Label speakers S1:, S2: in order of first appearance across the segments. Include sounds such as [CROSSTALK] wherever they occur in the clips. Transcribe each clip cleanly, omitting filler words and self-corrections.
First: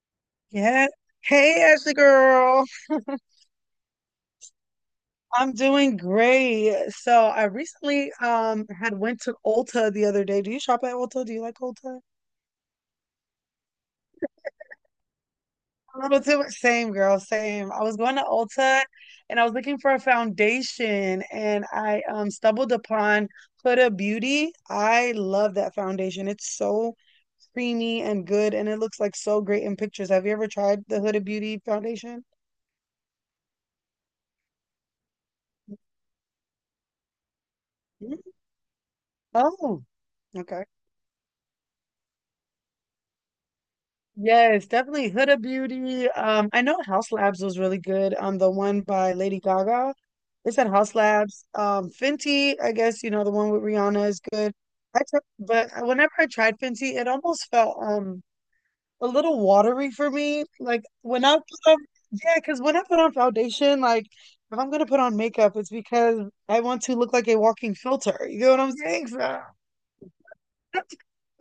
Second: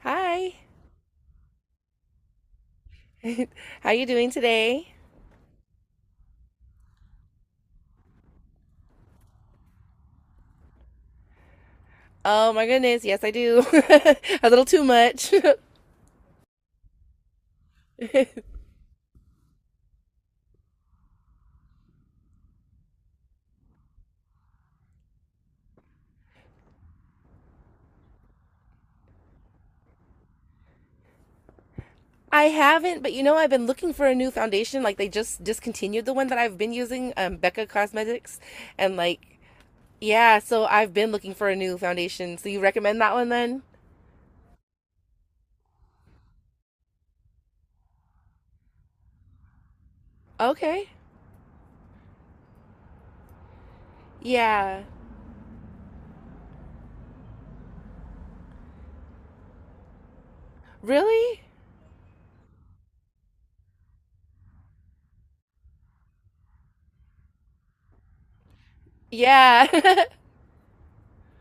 S1: Hi.
S2: Yeah. Hey, Ashley girl.
S1: How you doing today?
S2: I'm doing great. So I recently had went to Ulta the other day. Do you shop at Ulta? Do you like Ulta?
S1: Oh my goodness, yes I do. [LAUGHS] A little too much.
S2: A little too much. Same girl, same. I was going to Ulta and I was looking for a foundation and I stumbled upon Huda Beauty. I love that foundation. It's so creamy and good and it looks like so great in pictures. Have you ever tried the Huda Beauty foundation?
S1: [LAUGHS] I haven't, but you know I've been looking for a new foundation. Like they just discontinued the one that I've been using, Becca
S2: Mm.
S1: Cosmetics, and like
S2: Oh,
S1: yeah,
S2: okay.
S1: so I've been looking for a new foundation. So you recommend that one then?
S2: Yes, definitely Huda Beauty. I know House Labs was really good. The one by Lady Gaga. It's at
S1: Okay.
S2: House Labs. Fenty, I guess, you know, the one with Rihanna is good.
S1: Yeah.
S2: I tr But whenever I tried Fenty, it almost felt a little watery for me. Like when I
S1: Really?
S2: put on, yeah, because when I put on foundation, like if I'm gonna put on makeup, it's because I want to look like a walking filter. You know what I'm saying? So
S1: Yeah. [LAUGHS]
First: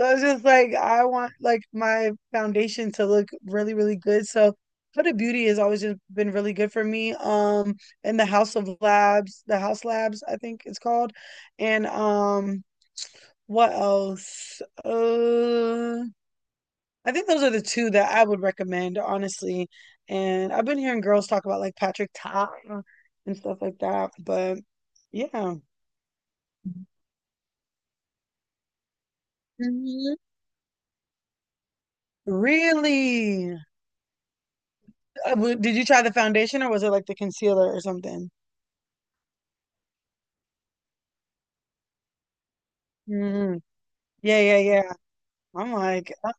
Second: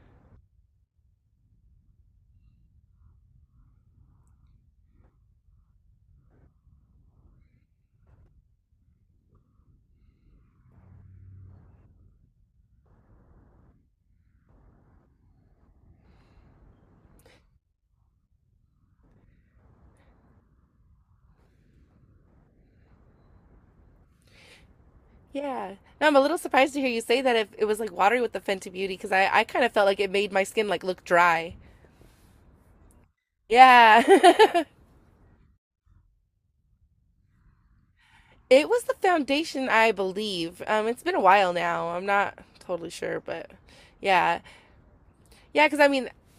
S2: so it's just like I want like my foundation to look really, really good. So Huda Beauty has always just been really good for me. And the House Labs, I think it's called. And what else? I think those are the two that I would recommend, honestly. And I've been hearing girls talk about like Patrick Ta and stuff like that, but yeah.
S1: Yeah. No, I'm a little surprised to hear you say that if it was like watery with the Fenty Beauty because I kind of felt like it
S2: Mhm.
S1: made my skin like look dry.
S2: Really?
S1: Yeah. [LAUGHS]
S2: Did you try the foundation or was it like the concealer or something?
S1: It was the foundation, I believe. It's been a while now. I'm not totally sure, but
S2: Mm,
S1: yeah,
S2: yeah, yeah, yeah.
S1: yeah.
S2: I'm
S1: Because I mean,
S2: like,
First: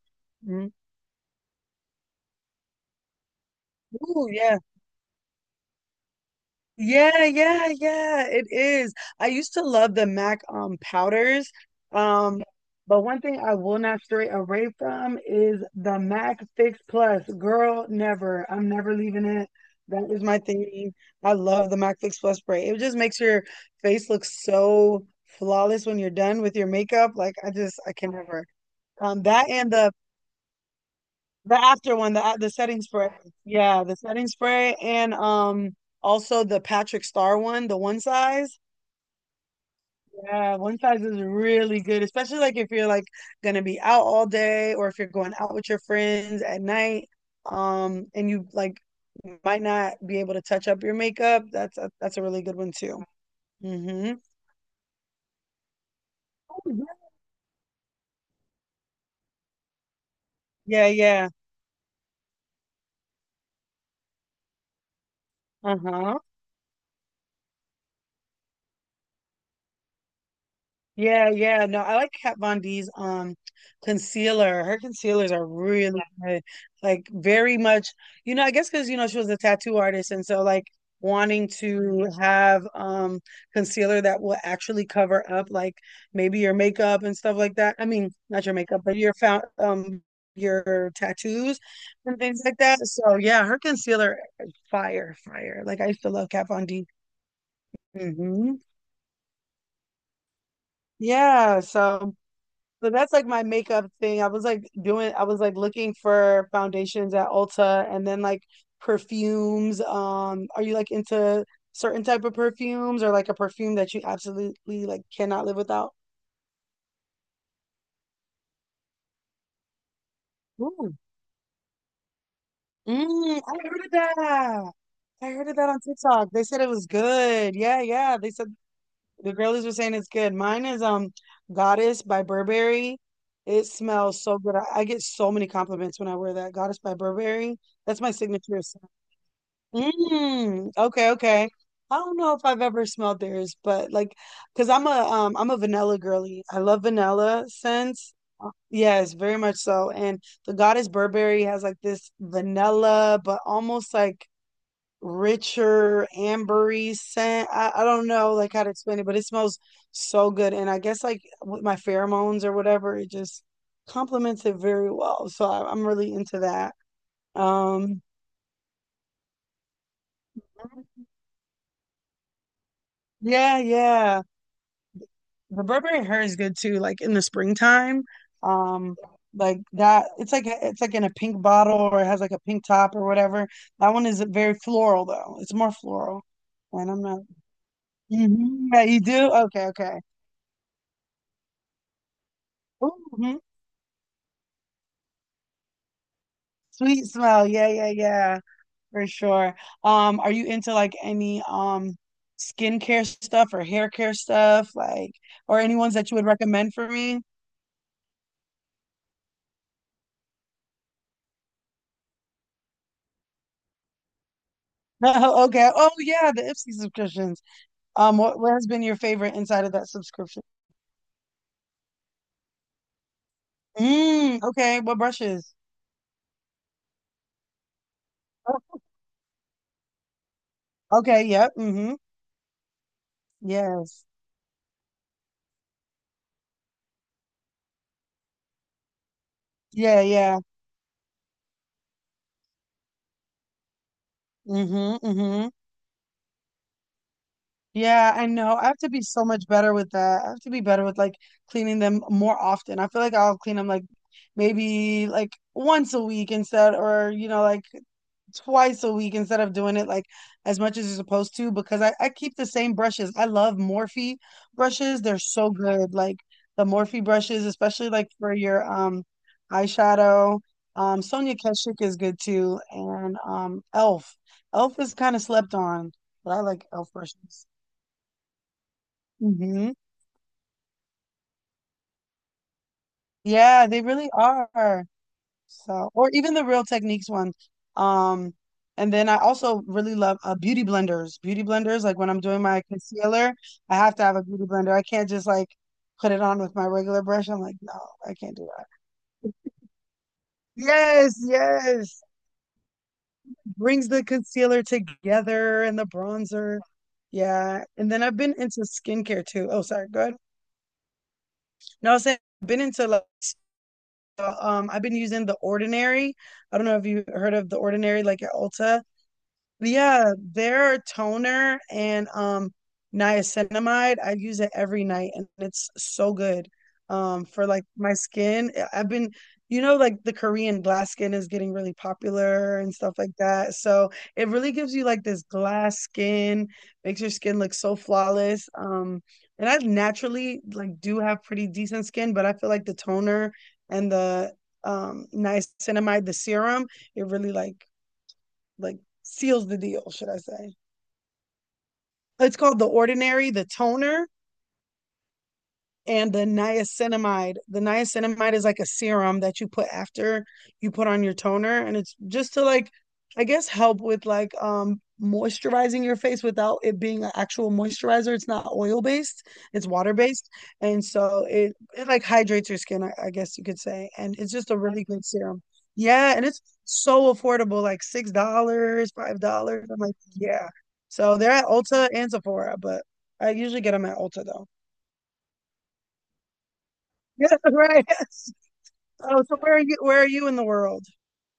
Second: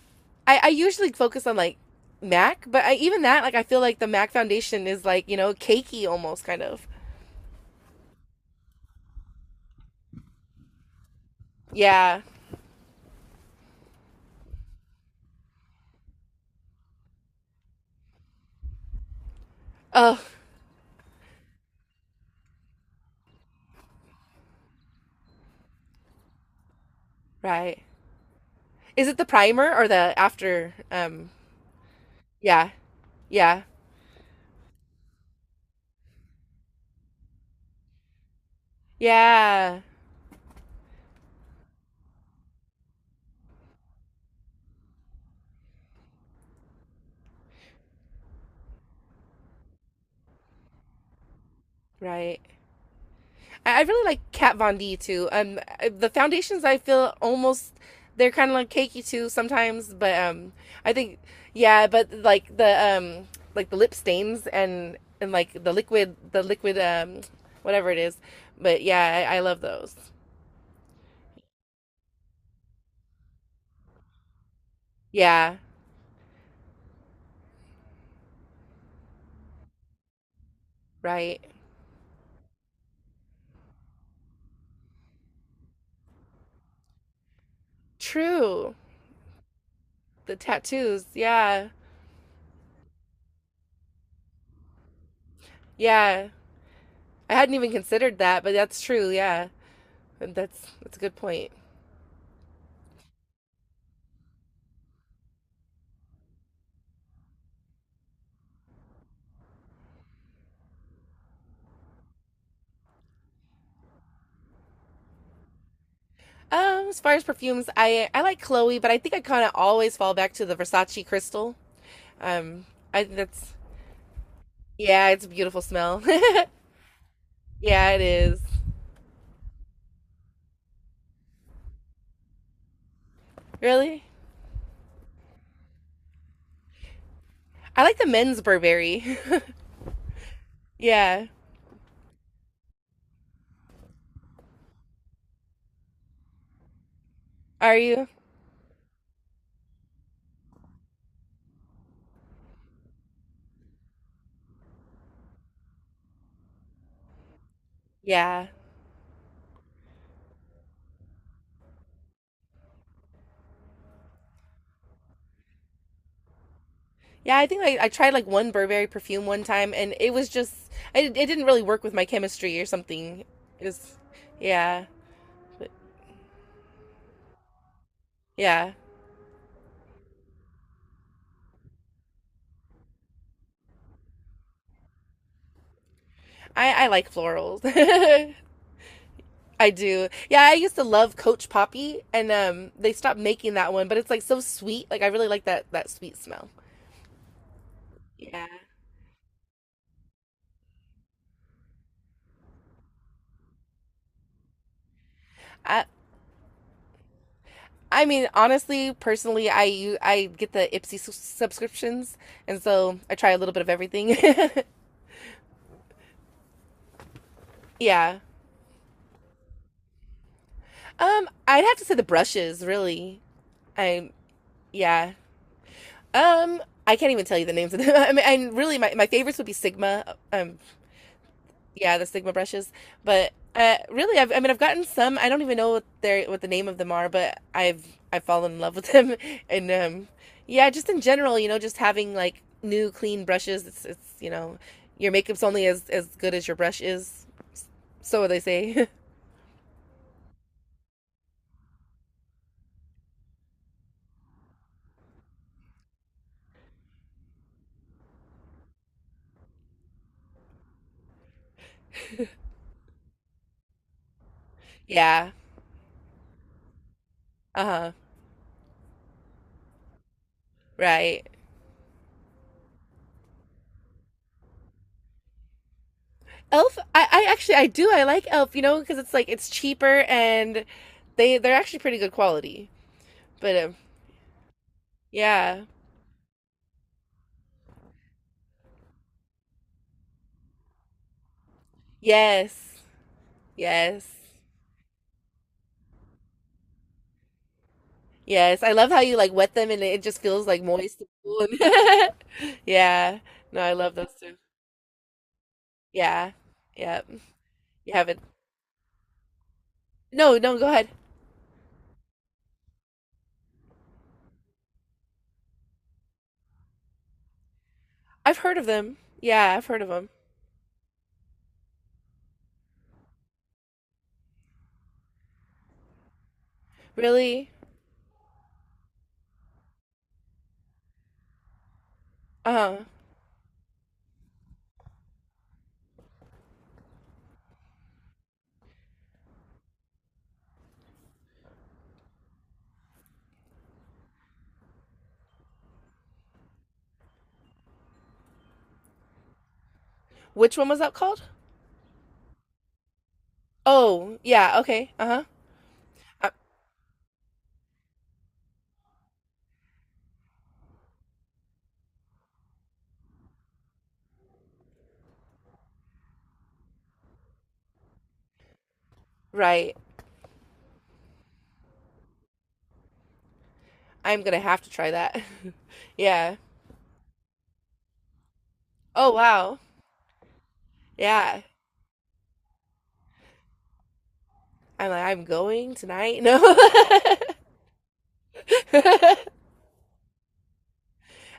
S1: I
S2: mm,
S1: usually focus on like Mac, but I, even that, like, I feel like the
S2: ooh,
S1: Mac
S2: yeah.
S1: foundation is like you know cakey almost kind of.
S2: Yeah, yeah, yeah, it is. I used to love the MAC powders.
S1: Yeah.
S2: Um, but one thing I will not stray away from is the MAC Fix Plus. Girl, never. I'm never leaving it. That
S1: Oh,
S2: is my thing. I love the MAC Fix Plus spray. It just makes your face look so flawless when you're done with your makeup.
S1: right.
S2: I can never.
S1: Is it the
S2: That and
S1: primer or
S2: the
S1: the after?
S2: The after one, the
S1: Yeah.
S2: setting spray.
S1: Yeah.
S2: Yeah, the setting spray and also the Patrick Star one, the one size.
S1: Yeah.
S2: Yeah, one size is really good, especially like if you're like gonna be out all day or if you're going out with your friends at night, and you like might not be able to touch up your makeup. That's a
S1: Right.
S2: really good one too.
S1: I really
S2: Mm-hmm.
S1: like Kat Von D too. The foundations I feel almost they're kind of like cakey too sometimes, but
S2: Yeah,
S1: I think
S2: yeah.
S1: yeah, but um, like the lip stains and like
S2: Uh-huh.
S1: the liquid whatever it is. But yeah, I love those.
S2: Yeah, yeah. No, I like Kat Von D's concealer. Her concealers are
S1: Yeah,
S2: really good. Like very much, you know, I guess because you know she was a tattoo artist and so like
S1: right.
S2: wanting to have concealer that will actually cover up like maybe your makeup and stuff like that. I mean, not your
S1: True.
S2: makeup, but your found
S1: The
S2: your
S1: tattoos.
S2: tattoos
S1: Yeah,
S2: and things like that. So yeah, her concealer fire, fire. Like I used to love
S1: yeah.
S2: Kat Von D.
S1: I hadn't even considered that, but
S2: Hmm.
S1: that's true. Yeah, that's a good point.
S2: Yeah, so that's like my makeup thing. I was like looking for foundations at Ulta and then like perfumes. Are you like into certain type of perfumes or like a perfume that you absolutely like cannot live without?
S1: As far as perfumes, I like Chloe, but I think I kind of always fall back to the
S2: Ooh.
S1: Versace Crystal. Um, I think
S2: Mm, I
S1: that's
S2: heard of that.
S1: yeah, it's
S2: I
S1: a
S2: heard of
S1: beautiful
S2: that on
S1: smell.
S2: TikTok. They said it was good.
S1: [LAUGHS]
S2: Yeah,
S1: Yeah, it
S2: yeah. They
S1: is.
S2: said the girlies were saying it's good. Mine is Goddess by Burberry. It
S1: Really,
S2: smells so good. I get so many compliments when I wear that. Goddess by Burberry.
S1: I like
S2: That's
S1: the
S2: my
S1: men's
S2: signature.
S1: Burberry.
S2: Mm,
S1: [LAUGHS]
S2: okay,
S1: Yeah,
S2: okay. I don't know if I've ever smelled theirs, but like, cause I'm a vanilla girly. I love vanilla
S1: are you?
S2: scents. Yes, very much so. And the Goddess Burberry has like this vanilla, but almost like richer ambery scent. I don't know
S1: Yeah,
S2: like how to explain it, but it smells so good. And I guess like with my pheromones or whatever, it just complements it very well. So I'm really into that.
S1: yeah. I think like I
S2: Um,
S1: tried like one Burberry perfume one time, and it was just I, it didn't really work with my chemistry or something.
S2: yeah,
S1: It was
S2: yeah.
S1: yeah,
S2: The
S1: but,
S2: Burberry hair is good too, like in the springtime.
S1: yeah.
S2: Um, like that it's like in a pink bottle or it has like a pink top or whatever. That one is very floral though. It's more floral.
S1: I
S2: And I'm
S1: like
S2: not
S1: florals. [LAUGHS]
S2: Mhm. Yeah, you do? Okay,
S1: I
S2: okay.
S1: do. Yeah, I used to love Coach Poppy, and they stopped
S2: Hmm.
S1: making that one, but it's like so sweet. Like I really like that sweet smell.
S2: Sweet smell. Yeah, yeah, yeah.
S1: Yeah.
S2: For sure. Are you into like any skincare stuff or hair care stuff, like or any
S1: I
S2: ones that you would recommend for me? [LAUGHS]
S1: I mean, honestly, personally, I I get the Ipsy subscriptions, and so I try a little bit of everything.
S2: No, okay. Oh yeah, the Ipsy subscriptions.
S1: [LAUGHS] Yeah.
S2: What has been your favorite inside of that subscription?
S1: I'd have to say the brushes, really. I
S2: Mm, okay, what
S1: yeah.
S2: brushes?
S1: Um, I can't even tell you the names of them. [LAUGHS] I mean, and
S2: Oh,
S1: really, my favorites would be Sigma,
S2: okay, yep. Mm-hmm.
S1: yeah, the Sigma brushes. But
S2: Yes.
S1: really, I mean, I've gotten some. I don't even know what they what the name of them are, but I've fallen in love with them. [LAUGHS] And
S2: Yeah, yeah.
S1: yeah, just in general, you know, just having like new clean brushes. It's you know,
S2: Mm-hmm.
S1: your makeup's
S2: Mm-hmm.
S1: only as good as your brush is.
S2: Yeah, I
S1: So they
S2: know. I have
S1: say.
S2: to
S1: [LAUGHS]
S2: be so much better with that. I have to be better with like cleaning them more often. I feel like I'll clean them like maybe like once a week instead, or you know, like twice a week instead of doing it like as much as you're supposed to because I keep the same brushes. I love Morphe brushes. They're
S1: Yeah.
S2: so good. Like the Morphe brushes, especially
S1: Uh-huh.
S2: like for your eyeshadow.
S1: Right.
S2: Sonia Keshik is good too. And Elf. Elf is kind of slept on, but I like
S1: Elf.
S2: Elf
S1: I
S2: brushes.
S1: actually I do I like Elf. You know, because it's like it's
S2: Hmm.
S1: cheaper and they're actually pretty good quality. But
S2: Yeah, they really are.
S1: yeah.
S2: So, or even the Real Techniques one. Um, and then I also really love beauty blenders. Beauty blenders, like when I'm doing my
S1: Yes.
S2: concealer, I have to
S1: Yes.
S2: have a beauty blender. I can't just like put it on with my regular brush. I'm like, no, I can't do
S1: Yes,
S2: that.
S1: I love how you like wet them and it just feels like moist and
S2: Yes,
S1: cool.
S2: yes.
S1: [LAUGHS] Yeah. No, I
S2: Brings
S1: love
S2: the
S1: those too.
S2: concealer together and the
S1: Yeah.
S2: bronzer.
S1: Yep.
S2: Yeah. And
S1: You
S2: then I've
S1: haven't.
S2: been into skincare too. Oh, sorry. Go ahead.
S1: No, no, go ahead.
S2: No, I was saying I've been into I've been using The Ordinary. I don't know if you heard of The Ordinary like at
S1: I've heard of
S2: Ulta.
S1: them. Yeah, I've heard of them.
S2: Yeah, their toner and niacinamide, I use it every night and it's so good. For
S1: Really?
S2: like my skin, I've been you know like the Korean glass skin is getting really popular and
S1: Uh-huh.
S2: stuff like that. So it really gives you like this glass skin, makes your skin look so flawless. And I naturally like do have pretty decent skin, but I feel like the toner and the niacinamide, the serum, it really like seals the deal, should I say.
S1: Which one was that called?
S2: It's called The Ordinary, the toner
S1: Oh, yeah, okay. Uh-huh.
S2: and the
S1: Uh,
S2: niacinamide. The niacinamide is like a serum that you put after you put on your toner, and it's just to like, I guess, help with like moisturizing your face without it being an actual moisturizer. It's not oil based; it's
S1: right.
S2: water based, and so it like hydrates your skin, I guess you could say. And
S1: I'm
S2: it's
S1: gonna
S2: just a
S1: have to
S2: really
S1: try
S2: good
S1: that.
S2: serum.
S1: [LAUGHS]
S2: Yeah, and
S1: Yeah.
S2: it's so affordable, like $6,
S1: Oh,
S2: five
S1: wow.
S2: dollars. I'm like, yeah. So they're
S1: Yeah.
S2: at Ulta and Sephora, but I usually get them at Ulta though.
S1: I'm like, I'm going tonight. No.
S2: Yeah, [LAUGHS] right. Yes. Oh, so
S1: [LAUGHS]
S2: where are you? Where are you in the world?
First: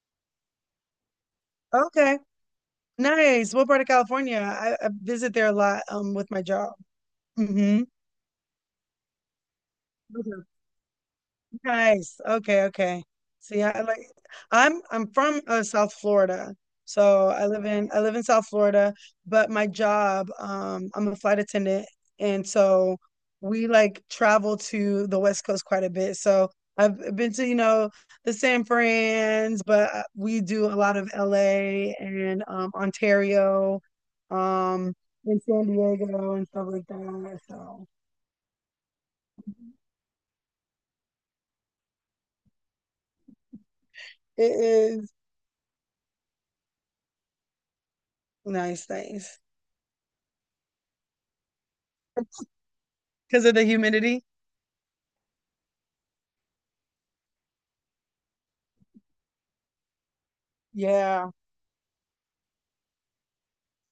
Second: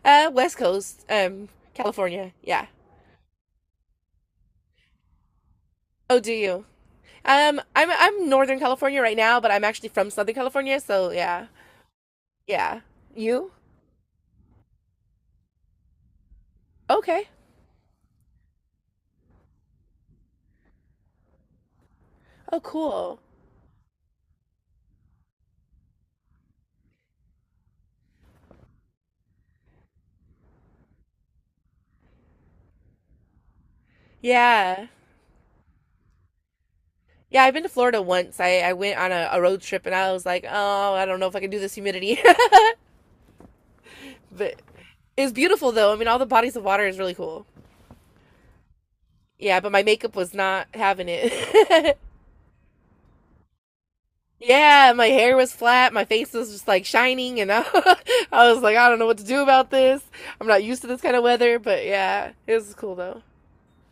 S1: West Coast,
S2: Okay,
S1: California. Yeah.
S2: nice. What part of California? I visit there a lot
S1: Oh,
S2: with
S1: do
S2: my
S1: you?
S2: job. Mm-hmm.
S1: I'm Northern California right now, but I'm actually from Southern California, so yeah,
S2: Nice. Okay,
S1: yeah.
S2: okay.
S1: You?
S2: See, I like I'm from South Florida.
S1: Okay.
S2: So I live in South Florida, but my job, I'm a flight attendant, and
S1: Oh,
S2: so
S1: cool.
S2: we like travel to the West Coast quite a bit. So I've been to, you know, the San Fran's, but we do a lot of LA and Ontario,
S1: Yeah,
S2: um, and San Diego and stuff like that.
S1: yeah. I've been to
S2: So
S1: Florida once. I went on a road trip, and I was like, oh, I don't know if I can do this humidity, [LAUGHS]
S2: it
S1: but
S2: is
S1: it's beautiful though. I mean, all the bodies of water is really cool.
S2: nice, nice.
S1: Yeah, but my makeup was not having it. [LAUGHS]
S2: Because of the humidity.
S1: Yeah, my hair was flat, my face was just like shining, and I, [LAUGHS] I was like, I don't know what to do about this. I'm not used to this kind of
S2: Yeah,
S1: weather, but yeah, it was cool though.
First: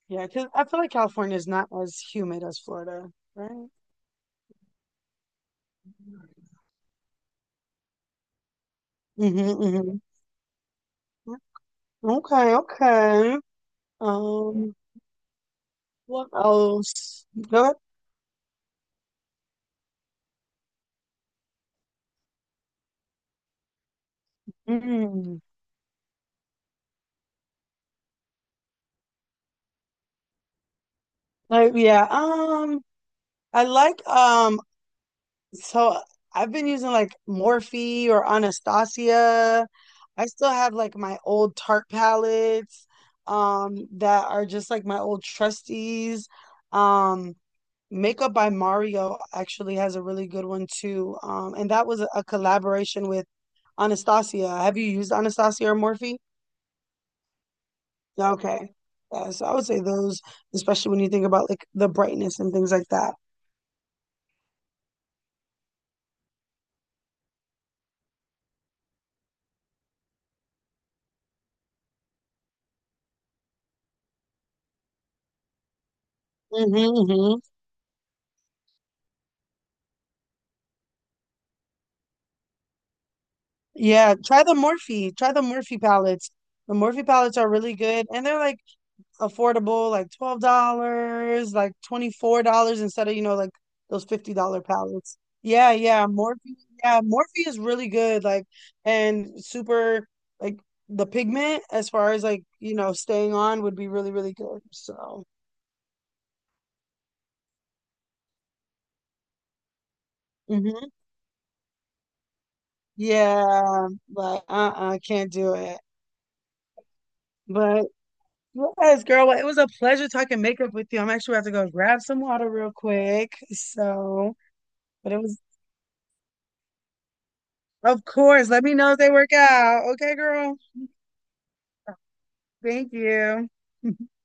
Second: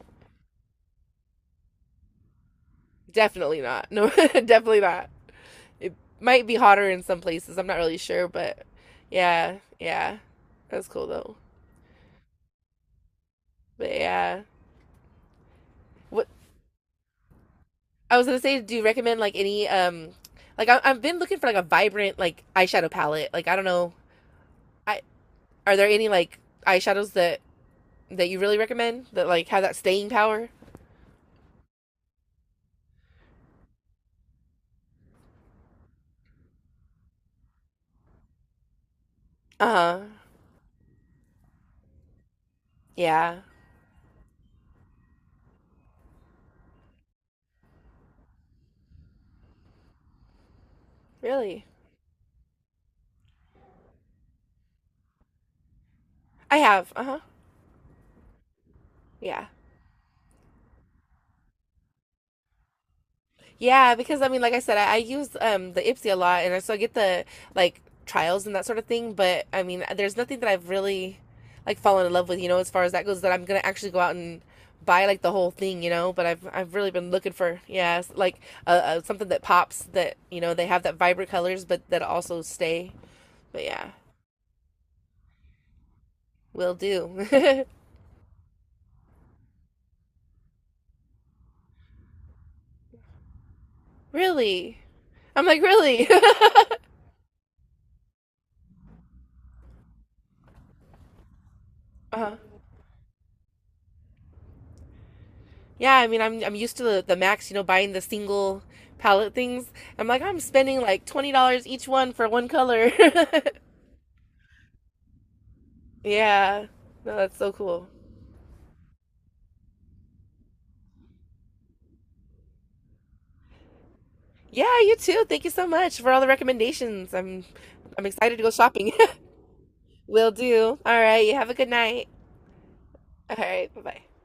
S2: yeah. Because I feel like California is not as humid as Florida,
S1: Definitely
S2: right?
S1: not. No, [LAUGHS] definitely not. It might be hotter in some places. I'm not really sure, but yeah,
S2: Mm-hmm.
S1: yeah. That's cool
S2: Hmm.
S1: though.
S2: Okay, okay.
S1: But yeah,
S2: Um,
S1: what
S2: what else? Go ahead.
S1: I was gonna say, do you recommend like any like I, I've been looking for like a vibrant like eyeshadow palette. Like I don't know, I
S2: Mm.
S1: are there any like eyeshadows that that you really recommend that like have that staying power?
S2: Like, yeah. I like um. So I've been using like Morphe or
S1: Uh
S2: Anastasia.
S1: huh.
S2: I still have like my old Tarte palettes,
S1: Yeah.
S2: that are just like my old trustees. Um, Makeup by Mario actually has a really good one too.
S1: Really.
S2: And that was a collaboration with Anastasia. Have you used Anastasia or Morphe?
S1: I have. Uh huh.
S2: Yeah, okay. Yeah, so
S1: Yeah.
S2: I would say those, especially when you think about like the brightness and things like that.
S1: Yeah, because I mean, like I said, I use the Ipsy a lot, and so I get the like trials and that sort of thing. But I mean, there's nothing that I've really like fallen in love with, you know, as far as that goes. That I'm gonna actually go out and buy like the whole thing, you know. But I've really
S2: Mm-hmm.
S1: been looking
S2: Hmm.
S1: for yeah, like something that pops that you know they have that vibrant colors, but that also stay. But yeah,
S2: Yeah, try the Morphe. Try the Morphe palettes.
S1: will
S2: The Morphe
S1: do.
S2: palettes are
S1: [LAUGHS]
S2: really good, and they're like affordable, like $12, like $24 instead of you know like those $50
S1: Really,
S2: palettes.
S1: I'm like
S2: Yeah, yeah,
S1: really.
S2: Morphe.
S1: [LAUGHS]
S2: Yeah, Morphe is really good. Like and super like The pigment as far as
S1: Uh-huh.
S2: like you know staying on would be really really good. So.
S1: Yeah, I mean, I'm used to the Max, you know, buying the single palette things. I'm like, I'm spending
S2: Hmm.
S1: like $20 each one for one color. [LAUGHS]
S2: Yeah, like uh-uh, can't do it.
S1: Yeah, no, that's so
S2: But
S1: cool.
S2: yes, girl, well, it was a pleasure talking makeup with you. I'm actually about to go grab some water real quick. So,
S1: Yeah, you
S2: but it
S1: too.
S2: was
S1: Thank you so much for all the recommendations.
S2: Of
S1: I'm excited to
S2: course.
S1: go
S2: Let me
S1: shopping.
S2: know if they work out.
S1: [LAUGHS]
S2: Okay,
S1: Will
S2: girl.
S1: do. All right, you have a good night.
S2: Thank
S1: All
S2: you.
S1: right, bye bye.
S2: [LAUGHS]